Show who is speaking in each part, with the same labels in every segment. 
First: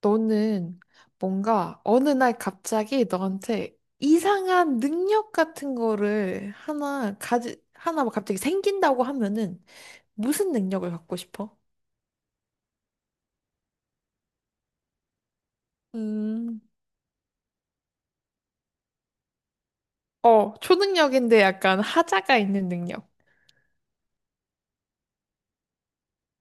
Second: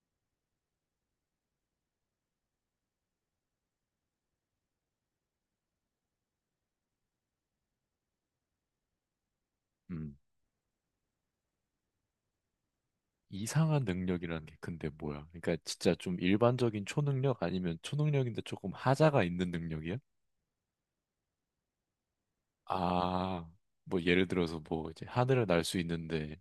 Speaker 1: 너는 뭔가 어느 날 갑자기 너한테 이상한 능력 같은 거를 하나 막 갑자기 생긴다고 하면은
Speaker 2: 음,
Speaker 1: 무슨 능력을 갖고 싶어?
Speaker 2: 이상한 능력이라는 게 근데 뭐야? 그러니까 진짜 좀
Speaker 1: 음,
Speaker 2: 일반적인 초능력 아니면 초능력인데 조금 하자가 있는 능력이야?
Speaker 1: 초능력인데 약간 하자가 있는 능력.
Speaker 2: 아, 뭐 예를 들어서 뭐 이제 하늘을 날 수 있는데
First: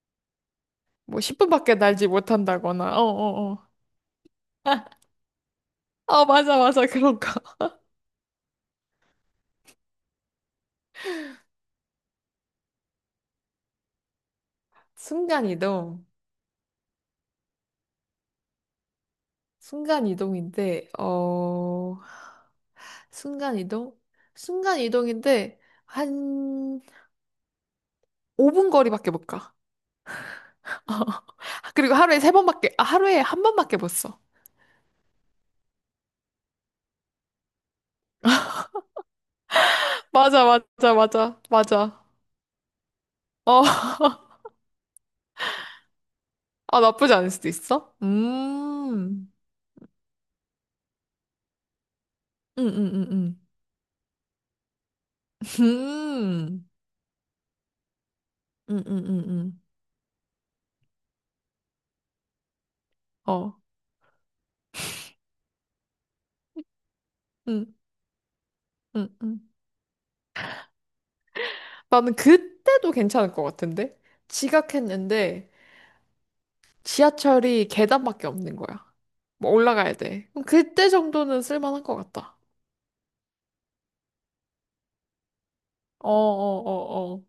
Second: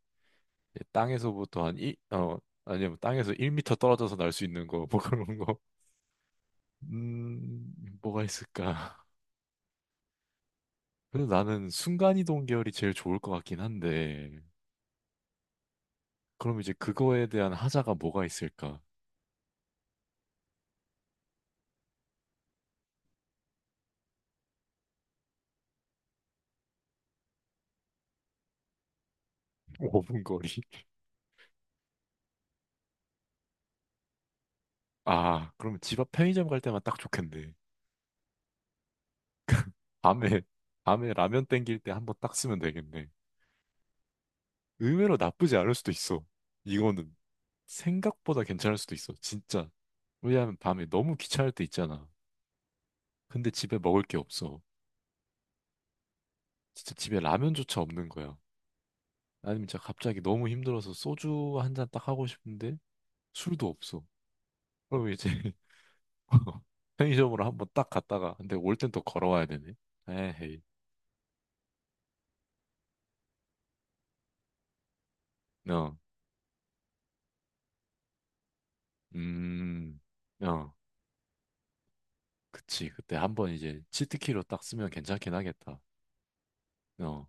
Speaker 2: 이제
Speaker 1: 뭐
Speaker 2: 땅에서부터
Speaker 1: 10분밖에
Speaker 2: 한 1,
Speaker 1: 날지
Speaker 2: 아니면
Speaker 1: 못한다거나,
Speaker 2: 뭐
Speaker 1: 어,
Speaker 2: 땅에서
Speaker 1: 어, 어.
Speaker 2: 1미터 떨어져서 날 수 있는 거, 뭐 그런 거.
Speaker 1: 맞아, 맞아, 그런 거.
Speaker 2: 음, 뭐가 있을까? 그래도 나는 순간이동 계열이 제일 좋을 것 같긴 한데,
Speaker 1: 순간이동.
Speaker 2: 그럼 이제 그거에 대한 하자가 뭐가 있을까?
Speaker 1: 순간이동인데, 순간이동? 순간이동인데, 한 5분 거리밖에 못 가.
Speaker 2: 오 분 거리?
Speaker 1: 어. 그리고 하루에 세 번밖에, 아, 하루에 한 번밖에 못 써.
Speaker 2: 아, 그러면 집 앞 편의점 갈 때만 딱 좋겠네. 밤에,
Speaker 1: 맞아, 맞아,
Speaker 2: 밤에
Speaker 1: 맞아,
Speaker 2: 라면 땡길 때
Speaker 1: 맞아.
Speaker 2: 한번 딱 쓰면 되겠네.
Speaker 1: 어,
Speaker 2: 의외로 나쁘지 않을 수도 있어.
Speaker 1: 아, 나쁘지
Speaker 2: 이거는
Speaker 1: 않을 수도 있어?
Speaker 2: 생각보다 괜찮을 수도 있어. 진짜. 왜냐하면 밤에 너무 귀찮을 때 있잖아.
Speaker 1: 음, 음, 음,
Speaker 2: 근데 집에 먹을 게 없어.
Speaker 1: 음,
Speaker 2: 진짜 집에 라면조차 없는 거야.
Speaker 1: 음, 음, 음, 음, 음.
Speaker 2: 아니면 진짜 갑자기 너무 힘들어서 소주 한 잔 딱 하고 싶은데
Speaker 1: 어,
Speaker 2: 술도 없어. 그럼 이제 편의점으로 한번
Speaker 1: 음,
Speaker 2: 딱 갔다가 근데 올 땐 또
Speaker 1: 음,
Speaker 2: 걸어와야
Speaker 1: 음.
Speaker 2: 되네. 에헤이.
Speaker 1: 나는 그때도 괜찮을 것 같은데? 지각했는데
Speaker 2: 어.
Speaker 1: 지하철이 계단밖에 없는 거야. 뭐 올라가야
Speaker 2: 음.
Speaker 1: 돼. 그럼
Speaker 2: 어.
Speaker 1: 그때 정도는 쓸만한 것 같다.
Speaker 2: 그치. 그때 한번 이제 치트키로 딱 쓰면 괜찮긴 하겠다.
Speaker 1: 어, 어, 어, 어.
Speaker 2: 어,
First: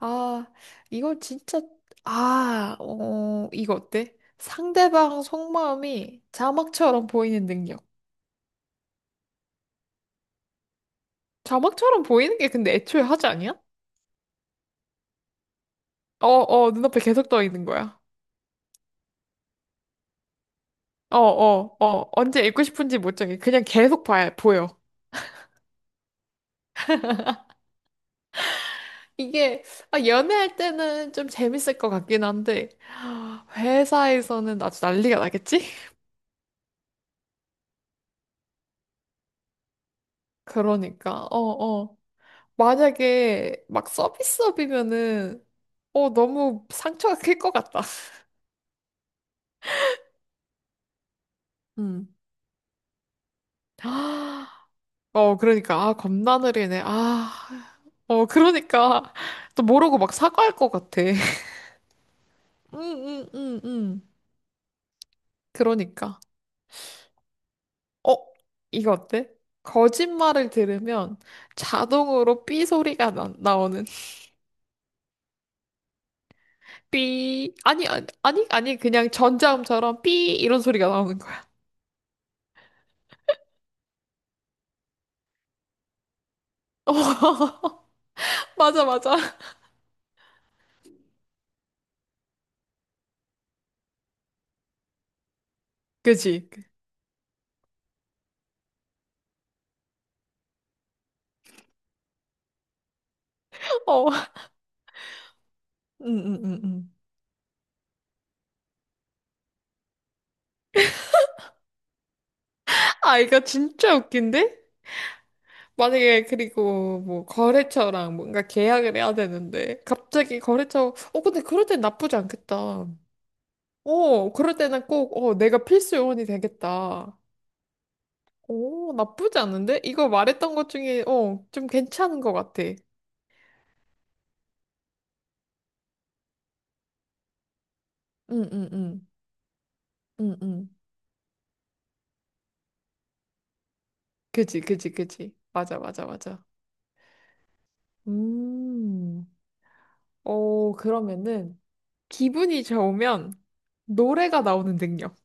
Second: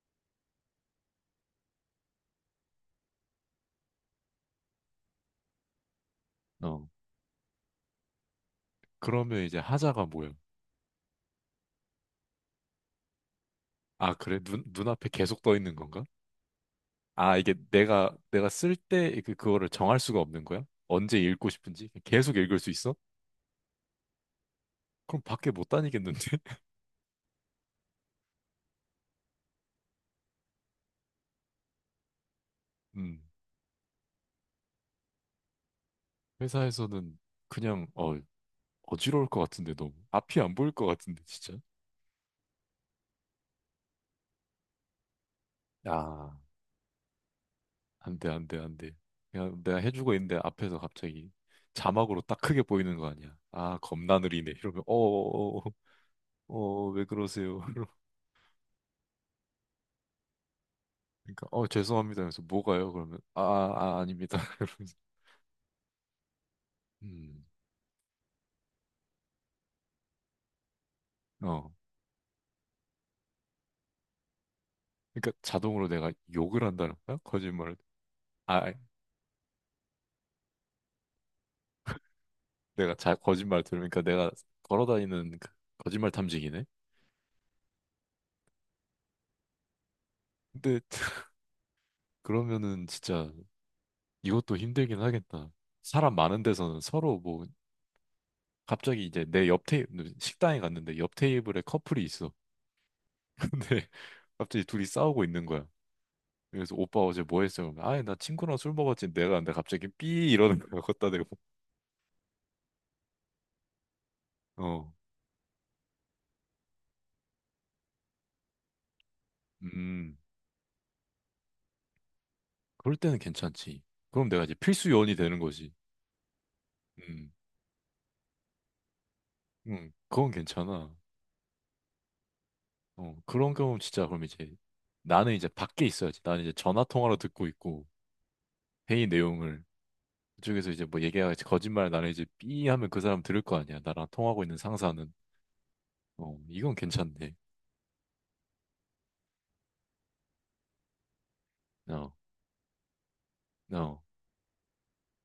Speaker 1: 아, 이거 진짜, 아, 어, 이거 어때? 상대방 속마음이
Speaker 2: 어.
Speaker 1: 자막처럼 보이는 능력.
Speaker 2: 그러면 이제 하자가 뭐야?
Speaker 1: 자막처럼 보이는 게 근데 애초에 하지 아니야?
Speaker 2: 아, 그래? 눈, 눈앞에 계속 떠 있는 건가?
Speaker 1: 어, 어, 눈앞에 계속
Speaker 2: 아,
Speaker 1: 떠
Speaker 2: 이게
Speaker 1: 있는 거야.
Speaker 2: 내가, 내가 쓸 때 그, 그거를 정할 수가 없는 거야?
Speaker 1: 어,
Speaker 2: 언제 읽고
Speaker 1: 어,
Speaker 2: 싶은지?
Speaker 1: 어,
Speaker 2: 계속
Speaker 1: 언제
Speaker 2: 읽을
Speaker 1: 읽고
Speaker 2: 수 있어?
Speaker 1: 싶은지 못 정해. 그냥 계속 보여.
Speaker 2: 그럼 밖에 못 다니겠는데?
Speaker 1: 이게, 아, 연애할 때는 좀 재밌을 것 같긴 한데,
Speaker 2: 음.
Speaker 1: 아, 회사에서는 아주 난리가 나겠지?
Speaker 2: 회사에서는 그냥, 어지러울 것 같은데, 너무. 앞이 안 보일 것 같은데,
Speaker 1: 그러니까, 어,
Speaker 2: 진짜.
Speaker 1: 어. 만약에 막 서비스업이면은
Speaker 2: 아.
Speaker 1: 너무 상처가 클 것 같다.
Speaker 2: 안 돼, 안 돼, 안 돼. 그냥 내가 해주고 있는데 앞에서 갑자기
Speaker 1: 음.
Speaker 2: 자막으로 딱 크게 보이는 거 아니야. 아, 겁나 느리네. 이러면,
Speaker 1: 그러니까 아 겁나
Speaker 2: 어,
Speaker 1: 느리네.
Speaker 2: 왜
Speaker 1: 아.
Speaker 2: 그러세요?
Speaker 1: 그러니까 또 모르고 막 사과할 것 같아.
Speaker 2: 그러니까, 죄송합니다. 그래서 뭐가요? 그러면,
Speaker 1: 응응응응.
Speaker 2: 아닙니다. 이러면서,
Speaker 1: 그러니까.
Speaker 2: 음,
Speaker 1: 어 이거 어때? 거짓말을 들으면
Speaker 2: 어.
Speaker 1: 자동으로 삐 소리가 나오는
Speaker 2: 그러니까 자동으로 내가 욕을 한다는 거야?
Speaker 1: 삐
Speaker 2: 거짓말을.
Speaker 1: 아니 아니 아니
Speaker 2: 아,
Speaker 1: 아니, 그냥 전자음처럼 삐 이런 소리가 나오는 거야.
Speaker 2: 거짓말 들으니까 내가 걸어다니는 그 거짓말 탐지기네?
Speaker 1: 어, 맞아 맞아.
Speaker 2: 근데 그러면은 진짜 이것도 힘들긴 하겠다. 사람 많은
Speaker 1: 그지?
Speaker 2: 데서는 서로 뭐 갑자기 이제 내 옆 테이 식당에 갔는데 옆 테이블에 커플이 있어. 근데
Speaker 1: 어.
Speaker 2: 갑자기 둘이 싸우고 있는 거야.
Speaker 1: 응응응응.
Speaker 2: 그래서 오빠 어제 뭐 했어? 아니 나 친구랑 술 먹었지. 내가 근데 갑자기 삐 이러는 거야. 걷다 대고.
Speaker 1: 아, 이거 진짜 웃긴데?
Speaker 2: 어,
Speaker 1: 만약에 그리고 뭐 거래처랑 뭔가 계약을 해야 되는데
Speaker 2: 음,
Speaker 1: 갑자기 거래처 어 근데 그럴 땐 나쁘지 않겠다.
Speaker 2: 그럴 때는 괜찮지. 그럼 내가 이제
Speaker 1: 그럴 때는
Speaker 2: 필수
Speaker 1: 꼭
Speaker 2: 요원이 되는
Speaker 1: 내가
Speaker 2: 거지.
Speaker 1: 필수 요원이 되겠다.
Speaker 2: 음,
Speaker 1: 오 나쁘지 않은데? 이거
Speaker 2: 그건
Speaker 1: 말했던 것
Speaker 2: 괜찮아.
Speaker 1: 중에 좀 괜찮은 것 같아.
Speaker 2: 어, 그런 경우 진짜 그럼 이제 나는 이제 밖에 있어야지. 나는 이제 전화 통화로 듣고 있고
Speaker 1: 응응응.
Speaker 2: 회의 내용을
Speaker 1: 응응.
Speaker 2: 그쪽에서 이제 뭐 얘기하겠지 거짓말 나는 이제 삐 하면 그 사람 들을 거 아니야. 나랑 통하고 있는
Speaker 1: 그지 그지
Speaker 2: 상사는.
Speaker 1: 그지 맞아 맞아
Speaker 2: 어,
Speaker 1: 맞아.
Speaker 2: 이건 괜찮네.
Speaker 1: 음. 그러면은
Speaker 2: 어,
Speaker 1: 기분이 좋으면
Speaker 2: 어.
Speaker 1: 노래가 나오는 능력.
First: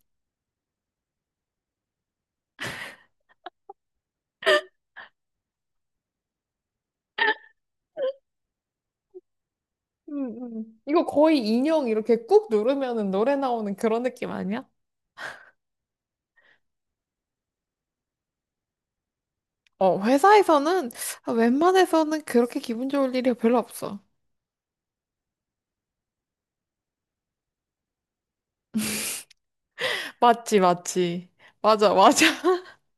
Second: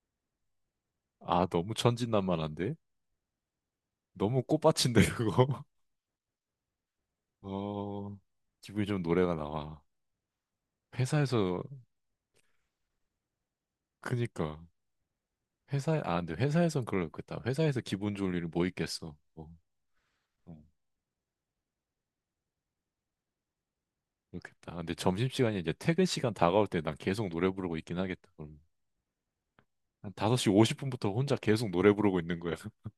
Speaker 2: 아, 너무 천진난만한데? 너무 꽃밭인데, 그거? 어, 기분이 좀 노래가 나와.
Speaker 1: 이거 거의
Speaker 2: 회사에서,
Speaker 1: 인형 이렇게 꾹 누르면은 노래 나오는 그런 느낌
Speaker 2: 그니까.
Speaker 1: 아니야?
Speaker 2: 아, 근데 회사에선 그렇겠다. 회사에서 기분 좋을 일이 뭐 있겠어. 어, 어,
Speaker 1: 회사에서는 웬만해서는 그렇게 기분 좋을 일이 별로 없어.
Speaker 2: 그렇겠다. 근데 점심시간이 이제 퇴근 시간 다가올 때 난 계속 노래 부르고 있긴 하겠다. 그럼. 한 5시
Speaker 1: 맞지,
Speaker 2: 50분부터
Speaker 1: 맞지.
Speaker 2: 혼자 계속 노래
Speaker 1: 맞아,
Speaker 2: 부르고
Speaker 1: 맞아.
Speaker 2: 있는 거야.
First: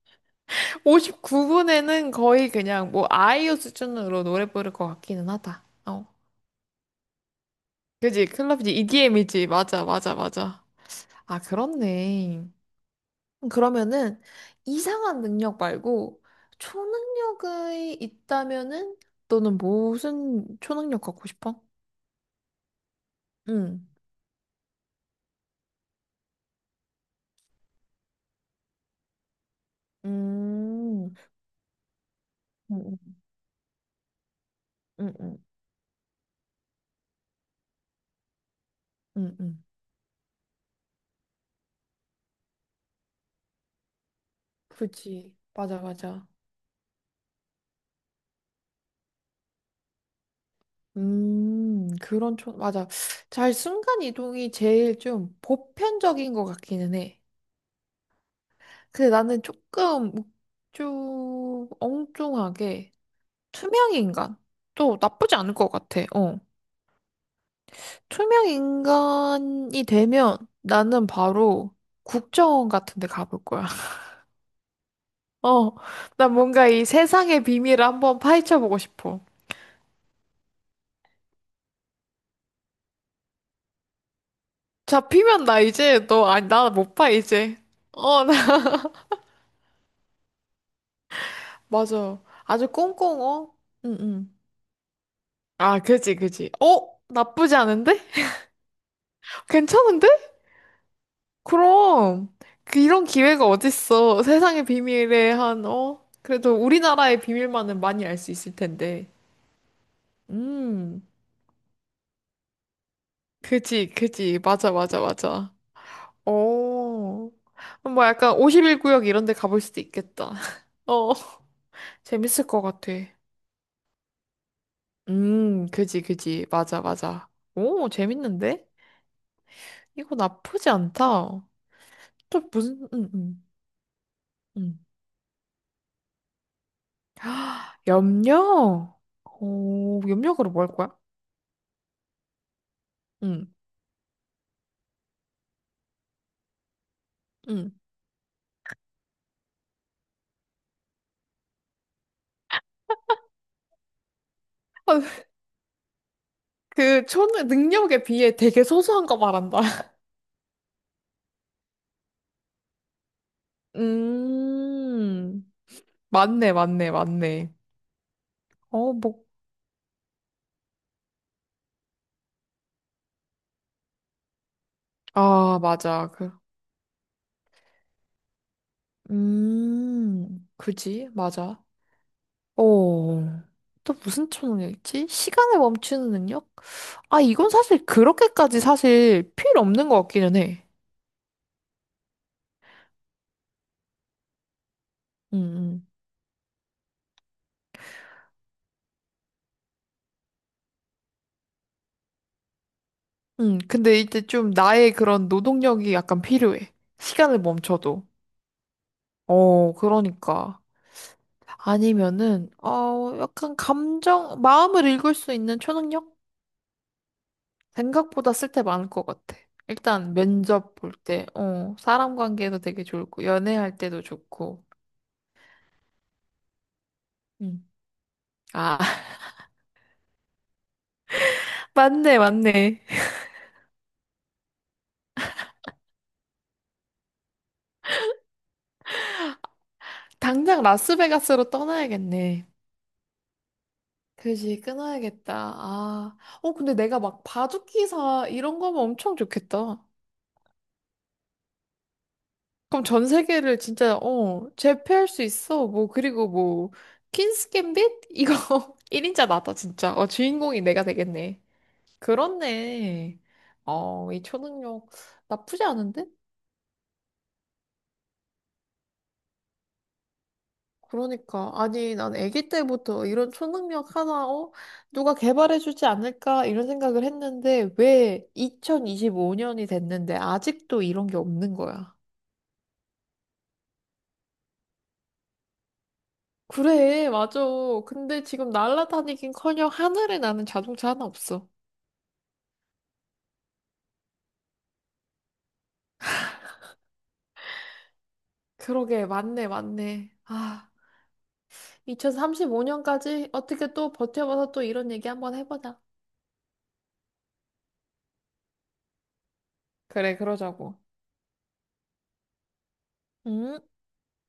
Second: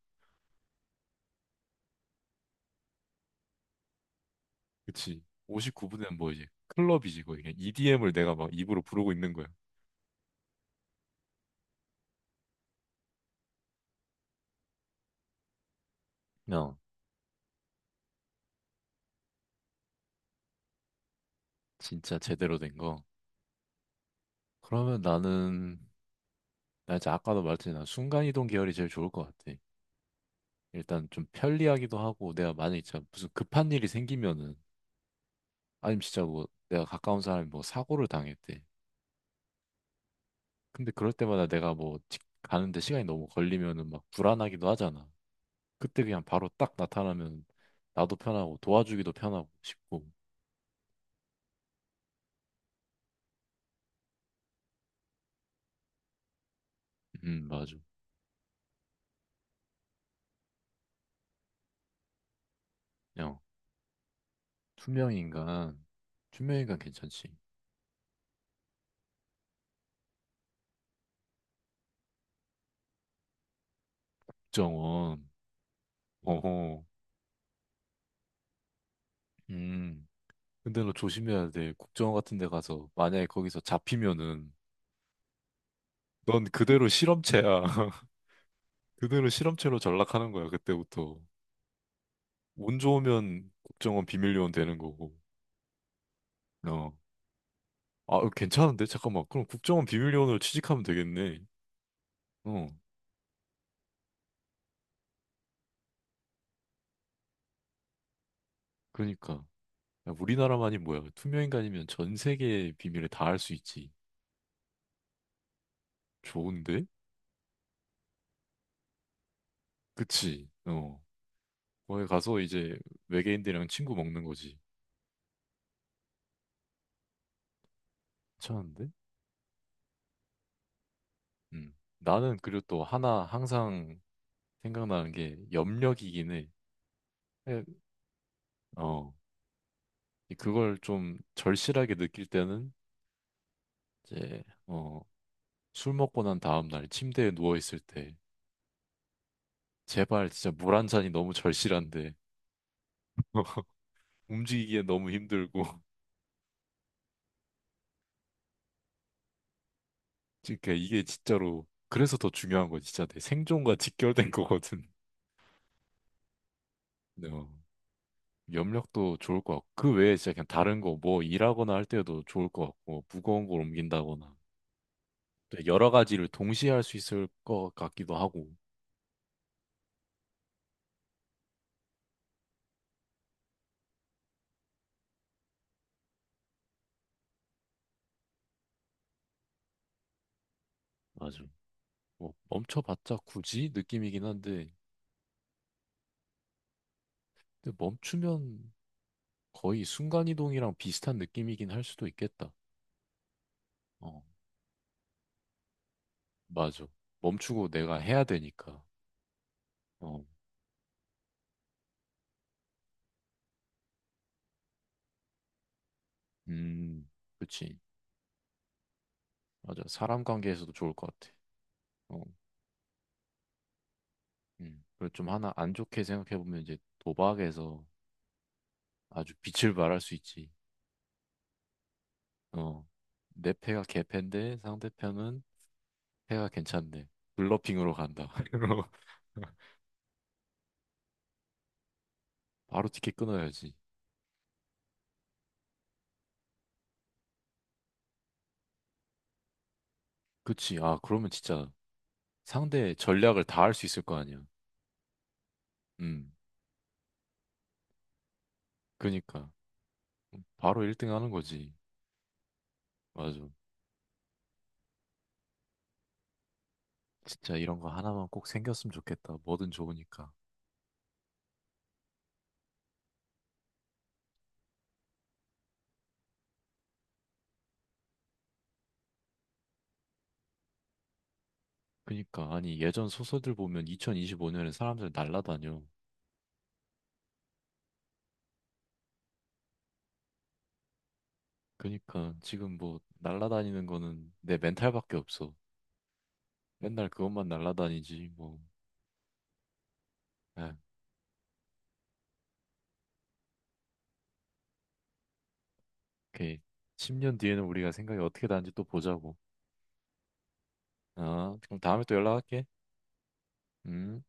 Speaker 1: 59분에는 거의 그냥 뭐 아이유 수준으로 노래 부를 것
Speaker 2: 그치.
Speaker 1: 같기는 하다. 어.
Speaker 2: 59분은 뭐 이제 클럽이지, 거의. EDM을
Speaker 1: 그지?
Speaker 2: 내가 막
Speaker 1: 클럽이지,
Speaker 2: 입으로 부르고 있는 거야.
Speaker 1: EDM이지. 맞아, 맞아, 맞아. 아, 그렇네. 그러면은 이상한 능력 말고
Speaker 2: 어,
Speaker 1: 초능력이 있다면은 너는 무슨 초능력 갖고 싶어?
Speaker 2: 진짜 제대로 된 거.
Speaker 1: 응,
Speaker 2: 그러면 나는, 나 이제 아까도 말했지, 난 순간이동 계열이 제일 좋을 것 같아. 일단
Speaker 1: 음,
Speaker 2: 좀 편리하기도 하고, 내가 만약에 진짜
Speaker 1: 응,
Speaker 2: 무슨 급한 일이 생기면은,
Speaker 1: 응, 응,
Speaker 2: 아니면 진짜 뭐 내가 가까운 사람이 뭐 사고를 당했대.
Speaker 1: 응, 응.
Speaker 2: 근데 그럴 때마다 내가 뭐 가는데 시간이 너무 걸리면은 막 불안하기도 하잖아.
Speaker 1: 그치. 맞아,
Speaker 2: 그때 그냥
Speaker 1: 맞아.
Speaker 2: 바로 딱 나타나면 나도 편하고 도와주기도 편하고 싶고.
Speaker 1: 맞아. 잘 순간 이동이 제일 좀 보편적인 것 같기는 해.
Speaker 2: 맞아.
Speaker 1: 근데 나는 조금, 좀 엉뚱하게
Speaker 2: 야,
Speaker 1: 투명 인간. 또 나쁘지 않을 것
Speaker 2: 투명인간.
Speaker 1: 같아. 어.
Speaker 2: 투명인간 괜찮지.
Speaker 1: 투명 인간이 되면 나는 바로 국정원 같은 데 가볼 거야.
Speaker 2: 국정원.
Speaker 1: 어. 난 뭔가
Speaker 2: 어허.
Speaker 1: 이 세상의 비밀을 한번 파헤쳐 보고 싶어.
Speaker 2: 음. 근데 너 조심해야 돼. 국정원 같은 데 가서 만약에 거기서 잡히면은
Speaker 1: 잡히면 나 이제 너
Speaker 2: 넌
Speaker 1: 아니 나
Speaker 2: 그대로
Speaker 1: 못 봐 이제.
Speaker 2: 실험체야.
Speaker 1: 어, 나
Speaker 2: 그대로 실험체로 전락하는 거야, 그때부터.
Speaker 1: 맞아. 아주
Speaker 2: 운
Speaker 1: 꽁꽁
Speaker 2: 좋으면
Speaker 1: 어. 응,
Speaker 2: 국정원
Speaker 1: 응.
Speaker 2: 비밀요원 되는 거고.
Speaker 1: 아, 그지, 그지. 어?
Speaker 2: 어.
Speaker 1: 나쁘지 않은데?
Speaker 2: 아, 어, 괜찮은데? 잠깐만. 그럼 국정원
Speaker 1: 괜찮은데?
Speaker 2: 비밀요원으로 취직하면 되겠네.
Speaker 1: 그럼
Speaker 2: 어.
Speaker 1: 그 이런 기회가 어딨어. 세상의 비밀에 한? 그래도 우리나라의 비밀만은 많이 알 수 있을 텐데.
Speaker 2: 그러니까. 야, 우리나라만이
Speaker 1: 음.
Speaker 2: 뭐야. 투명인간이면 전 세계의 비밀을 다 알 수
Speaker 1: 그지,
Speaker 2: 있지.
Speaker 1: 그지. 맞아, 맞아, 맞아.
Speaker 2: 좋은데?
Speaker 1: 어. 뭐 약간 51구역 이런 데 가볼 수도 있겠다.
Speaker 2: 그치? 어.
Speaker 1: 어.
Speaker 2: 거기 가서
Speaker 1: 재밌을 것
Speaker 2: 이제
Speaker 1: 같아.
Speaker 2: 외계인들이랑 친구 먹는 거지.
Speaker 1: 그지, 그지. 맞아, 맞아. 오, 재밌는데?
Speaker 2: 괜찮은데?
Speaker 1: 이거 나쁘지 않다.
Speaker 2: 음. 나는
Speaker 1: 또
Speaker 2: 그리고 또
Speaker 1: 무슨,
Speaker 2: 하나 항상
Speaker 1: 음.
Speaker 2: 생각나는 게 염력이긴 해. 예,
Speaker 1: 아, 염력?
Speaker 2: 어,
Speaker 1: 오, 염력으로 뭐 할
Speaker 2: 그걸
Speaker 1: 거야?
Speaker 2: 좀 절실하게 느낄 때는
Speaker 1: 음,
Speaker 2: 이제 술 먹고 난 다음 날 침대에 누워
Speaker 1: 음.
Speaker 2: 있을 때 제발 진짜 물 한 잔이 너무 절실한데 움직이기에 너무
Speaker 1: 아,
Speaker 2: 힘들고
Speaker 1: 그, 초 능력에 비해 되게 소소한 거 말한다.
Speaker 2: 그러니까 이게 진짜로 그래서 더 중요한 거 진짜 내 생존과 직결된 거거든.
Speaker 1: 음, 맞네, 맞네,
Speaker 2: 근데 어,
Speaker 1: 맞네. 어,
Speaker 2: 염력도
Speaker 1: 뭐,
Speaker 2: 좋을 것 같고 그 외에 진짜 그냥 다른 거 뭐 일하거나 할 때도 좋을 것 같고 무거운 걸 옮긴다거나 또
Speaker 1: 아,
Speaker 2: 여러
Speaker 1: 맞아.
Speaker 2: 가지를
Speaker 1: 그,
Speaker 2: 동시에 할 수 있을 것 같기도 하고
Speaker 1: 그지, 맞아. 어, 또 무슨 초능력이지? 시간을 멈추는 능력? 아, 이건 사실 그렇게까지 사실 필요 없는 것 같기는 해.
Speaker 2: 맞아. 뭐 멈춰봤자 굳이 느낌이긴 한데
Speaker 1: 음,
Speaker 2: 근데 멈추면 거의 순간이동이랑 비슷한 느낌이긴 할 수도 있겠다.
Speaker 1: 근데 이제
Speaker 2: 어,
Speaker 1: 좀 나의 그런 노동력이 약간 필요해.
Speaker 2: 맞아.
Speaker 1: 시간을
Speaker 2: 멈추고 내가
Speaker 1: 멈춰도.
Speaker 2: 해야 되니까.
Speaker 1: 어,
Speaker 2: 어,
Speaker 1: 그러니까. 아니면은, 약간 감정, 마음을 읽을 수 있는 초능력?
Speaker 2: 음, 그치.
Speaker 1: 생각보다 쓸 때 많을 것 같아.
Speaker 2: 맞아.
Speaker 1: 일단
Speaker 2: 사람 관계에서도
Speaker 1: 면접 볼
Speaker 2: 좋을 것
Speaker 1: 때,
Speaker 2: 같아.
Speaker 1: 사람
Speaker 2: 어,
Speaker 1: 관계도 되게 좋고, 연애할 때도 좋고.
Speaker 2: 그리고 좀 하나 안 좋게 생각해보면 이제
Speaker 1: 음.
Speaker 2: 도박에서
Speaker 1: 아,
Speaker 2: 아주 빛을 발할 수 있지.
Speaker 1: 맞네, 맞네.
Speaker 2: 어, 내 패가 개패인데 상대편은 패가 괜찮네. 블러핑으로 간다.
Speaker 1: 당장 라스베가스로 떠나야겠네.
Speaker 2: 바로 티켓 끊어야지.
Speaker 1: 그지, 끊어야겠다. 아, 근데 내가 막 바둑기사 이런 거면 엄청 좋겠다.
Speaker 2: 그치. 아, 그러면 진짜.
Speaker 1: 그럼
Speaker 2: 상대의
Speaker 1: 전
Speaker 2: 전략을
Speaker 1: 세계를
Speaker 2: 다 알 수
Speaker 1: 진짜,
Speaker 2: 있을 거 아니야.
Speaker 1: 제패할 수 있어. 뭐, 그리고
Speaker 2: 음,
Speaker 1: 뭐, 퀸스 갬빗? 이거 1인자
Speaker 2: 그니까.
Speaker 1: 나다, 진짜. 어, 주인공이
Speaker 2: 바로
Speaker 1: 내가
Speaker 2: 1등 하는
Speaker 1: 되겠네.
Speaker 2: 거지.
Speaker 1: 그렇네.
Speaker 2: 맞아.
Speaker 1: 어, 이 초능력 나쁘지 않은데?
Speaker 2: 진짜 이런 거 하나만 꼭 생겼으면 좋겠다. 뭐든 좋으니까.
Speaker 1: 그러니까 아니 난 아기 때부터 이런 초능력 하나 누가 개발해 주지 않을까 이런 생각을 했는데 왜 2025년이 됐는데 아직도 이런 게 없는 거야.
Speaker 2: 그니까. 아니, 예전 소설들 보면 2025년에 사람들 날라다녀.
Speaker 1: 그래 맞아. 근데 지금 날아다니긴커녕 하늘에 나는 자동차 하나 없어.
Speaker 2: 그니까. 지금 뭐, 날라다니는 거는 내 멘탈밖에 없어. 맨날 그것만 날라다니지, 뭐.
Speaker 1: 그러게 맞네 맞네. 아
Speaker 2: 아,
Speaker 1: 2035년까지 어떻게 또 버텨봐서 또 이런 얘기 한번 해보자.
Speaker 2: 오케이. 10년 뒤에는 우리가 생각이 어떻게 다른지 또 보자고.
Speaker 1: 그래 그러자고.
Speaker 2: 아, 그럼 다음에 또 연락할게.
Speaker 1: 음.
Speaker 2: 음.